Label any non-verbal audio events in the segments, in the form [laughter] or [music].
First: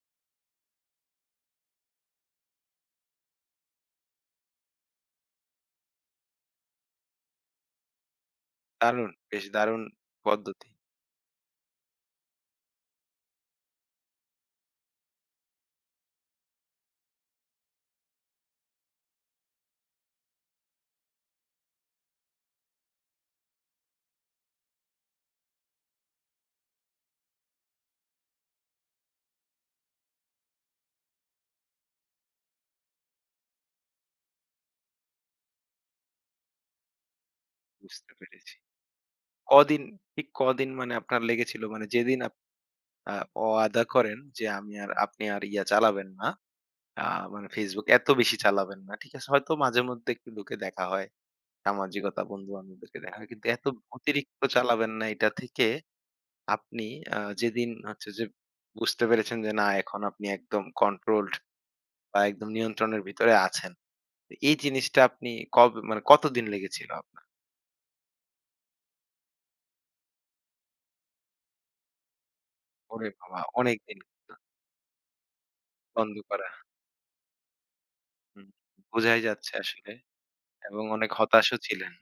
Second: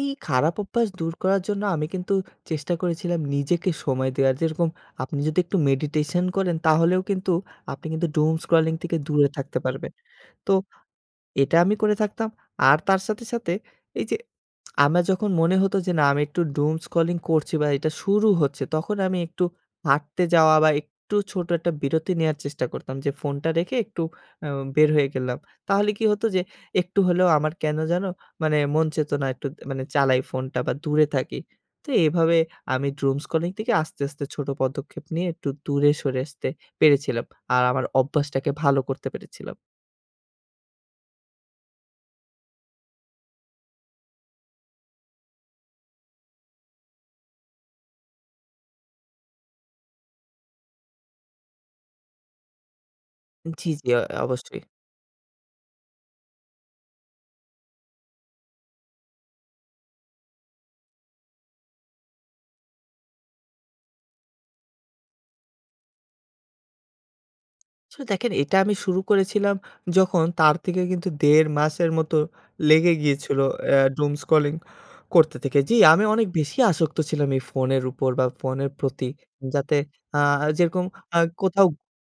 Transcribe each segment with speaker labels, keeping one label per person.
Speaker 1: এই খারাপ অভ্যাস দূর করার জন্য আমি কিন্তু চেষ্টা করেছিলাম নিজেকে সময় দেওয়া যেরকম আপনি যদি একটু মেডিটেশন করেন তাহলেও কিন্তু আপনি কিন্তু doom scrolling থেকে
Speaker 2: দারুণ!
Speaker 1: দূরে
Speaker 2: বেশ
Speaker 1: থাকতে
Speaker 2: দারুণ
Speaker 1: পারবেন। তো
Speaker 2: পদ্ধতি।
Speaker 1: এটা আমি করে থাকতাম। আর তার সাথে, সাথে এইযে [smacks lips] আমার যখন মনে হতো যে না আমি একটু doom scrolling করছি বা এটা শুরু হচ্ছে তখন আমি একটু হাঁটতে যাওয়া বা একটু ছোট একটা বিরতি নেওয়ার চেষ্টা করতাম। যে ফোনটা রেখে একটু উম বের হয়ে গেলাম। তাহলে কি হতো যে একটু হলেও আমার কেনো যেন মানে মন চেত না একটু মানে চালাই ফোনটা বা দূরে থাকি। তো এভাবে আমি doom scrolling থেকে আস্তে, আস্তে ছোট পদক্ষেপ নিয়ে একটু দূরে সরে আসতে পেরেছিলাম। আর আমার
Speaker 2: বুঝতে
Speaker 1: অভ্যাসটাকে
Speaker 2: পেরেছি।
Speaker 1: ভালো করতে পেরেছিলাম।
Speaker 2: কদিন ঠিক কদিন মানে আপনার লেগেছিল মানে যেদিন আপ আ ওয়াদা করেন যে আমি আর আপনি আর ইয়া চালাবেন না। আ মানে Facebook এত বেশি চালাবেন না। ঠিক আছে হয়তো মাঝে মধ্যে একটু ঢুকে দেখা হয়। সামাজিকতা বন্ধু-বান্ধবদেরকে দেখা হয়। কিন্তু এত
Speaker 1: জি, জি অ
Speaker 2: অতিরিক্ত
Speaker 1: অবশ্যই।
Speaker 2: চালাবেন না এটা থেকে আপনি আ যেদিন হচ্ছে যে বুঝতে পেরেছেন যে না এখন আপনি একদম কন্ট্রোলড বা একদম নিয়ন্ত্রণের ভেতরে আছেন। এই জিনিসটা আপনি কবে মানে কতদিন লেগেছিল আপনার?
Speaker 1: আচ্ছা, দেখেন এটা আমি শুরু করেছিলাম যখন তার থেকে কিন্তু ১.৫ মাসের মতো লেগে
Speaker 2: ওরে
Speaker 1: গিয়েছিল
Speaker 2: বাবা!
Speaker 1: আ
Speaker 2: অনেক দিন
Speaker 1: doom
Speaker 2: কিন্তু।
Speaker 1: scrolling [yawns] করতে থেকে জি আমি
Speaker 2: বন্ধ
Speaker 1: অনেক
Speaker 2: করা।
Speaker 1: বেশি আসক্ত ছিলাম এই ফোনের উপর বা
Speaker 2: হুম,
Speaker 1: ফোনের প্রতি
Speaker 2: বুঝাই যাচ্ছে
Speaker 1: যাতে
Speaker 2: আসলে
Speaker 1: আ যেরকম
Speaker 2: এবং অনেক
Speaker 1: আ
Speaker 2: হতাশও
Speaker 1: কোথাও
Speaker 2: ছিলেন।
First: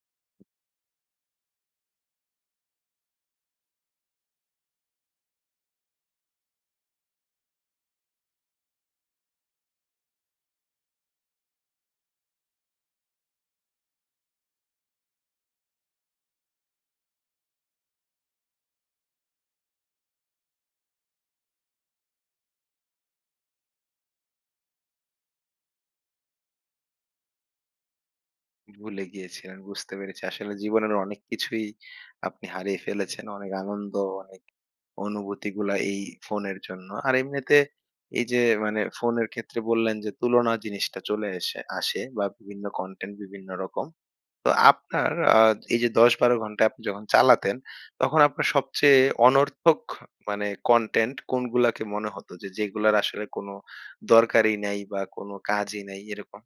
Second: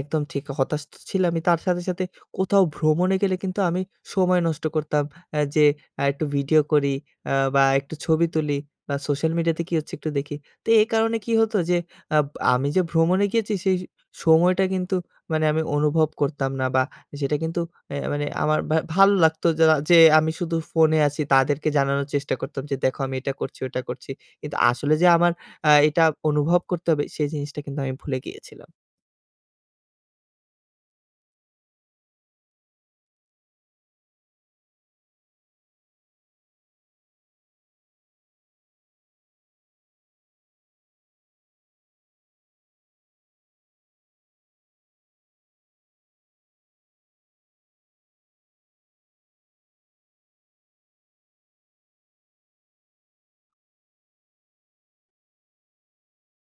Speaker 1: একদম ঠিক হতাশ তো ছিলাম তার সাথে, সাথে কোথাও ভ্রমণে গেলে কিন্তু আমি সময় নষ্ট করতাম আ যে একটু ভিডিও করি আ বা একটু ছবি তুলি বা সোশ্যাল মিডিয়াতে কি হচ্ছে একটু দেখি। তো এই কারণে কি হতো যে আব আমি যে ভ্রমণে গিয়েছি সেই সময়টা কিন্তু মানে আমি অনুভব করতাম না বা সেটা কিন্তু এ মানে আমার বা ভালো লাগতো যা যে আমি শুধু ফোনে আছি তাদেরকে জানানোর চেষ্টা করতাম যে দেখো আমি এটা করছি, ওটা করছি। কিন্তু আসলে যে আমার আ এটা অনুভব করতে হবে সেই জিনিসটা কিন্তু আমি ভুলে গিয়েছিলাম।
Speaker 2: ভুলে গিয়েছিলেন। বুঝতে পেরেছি। আসলে জীবনের অনেক কিছুই আপনি হারিয়ে ফেলেছেন। অনেক আনন্দ অনেক অনুভূতিগুলা এই ফোনের জন্য। আর এমনিতে এই যে মানে ফোনের ক্ষেত্রে বললেন যে তুলনা জিনিসটা চলে এসে আসে বা বিভিন্ন কনটেন্ট বিভিন্ন রকম। তো আপনার আ এই যে ১০-১২ ঘন্টা আপনি যখন চালাতেন তখন আপনার সবচেয়ে অনর্থক মানে কনটেন্ট কোনগুলাকে মনে হত যে যেগুলার আসলে কোনো দরকারই নাই বা কোনো কাজই নাই এরকম?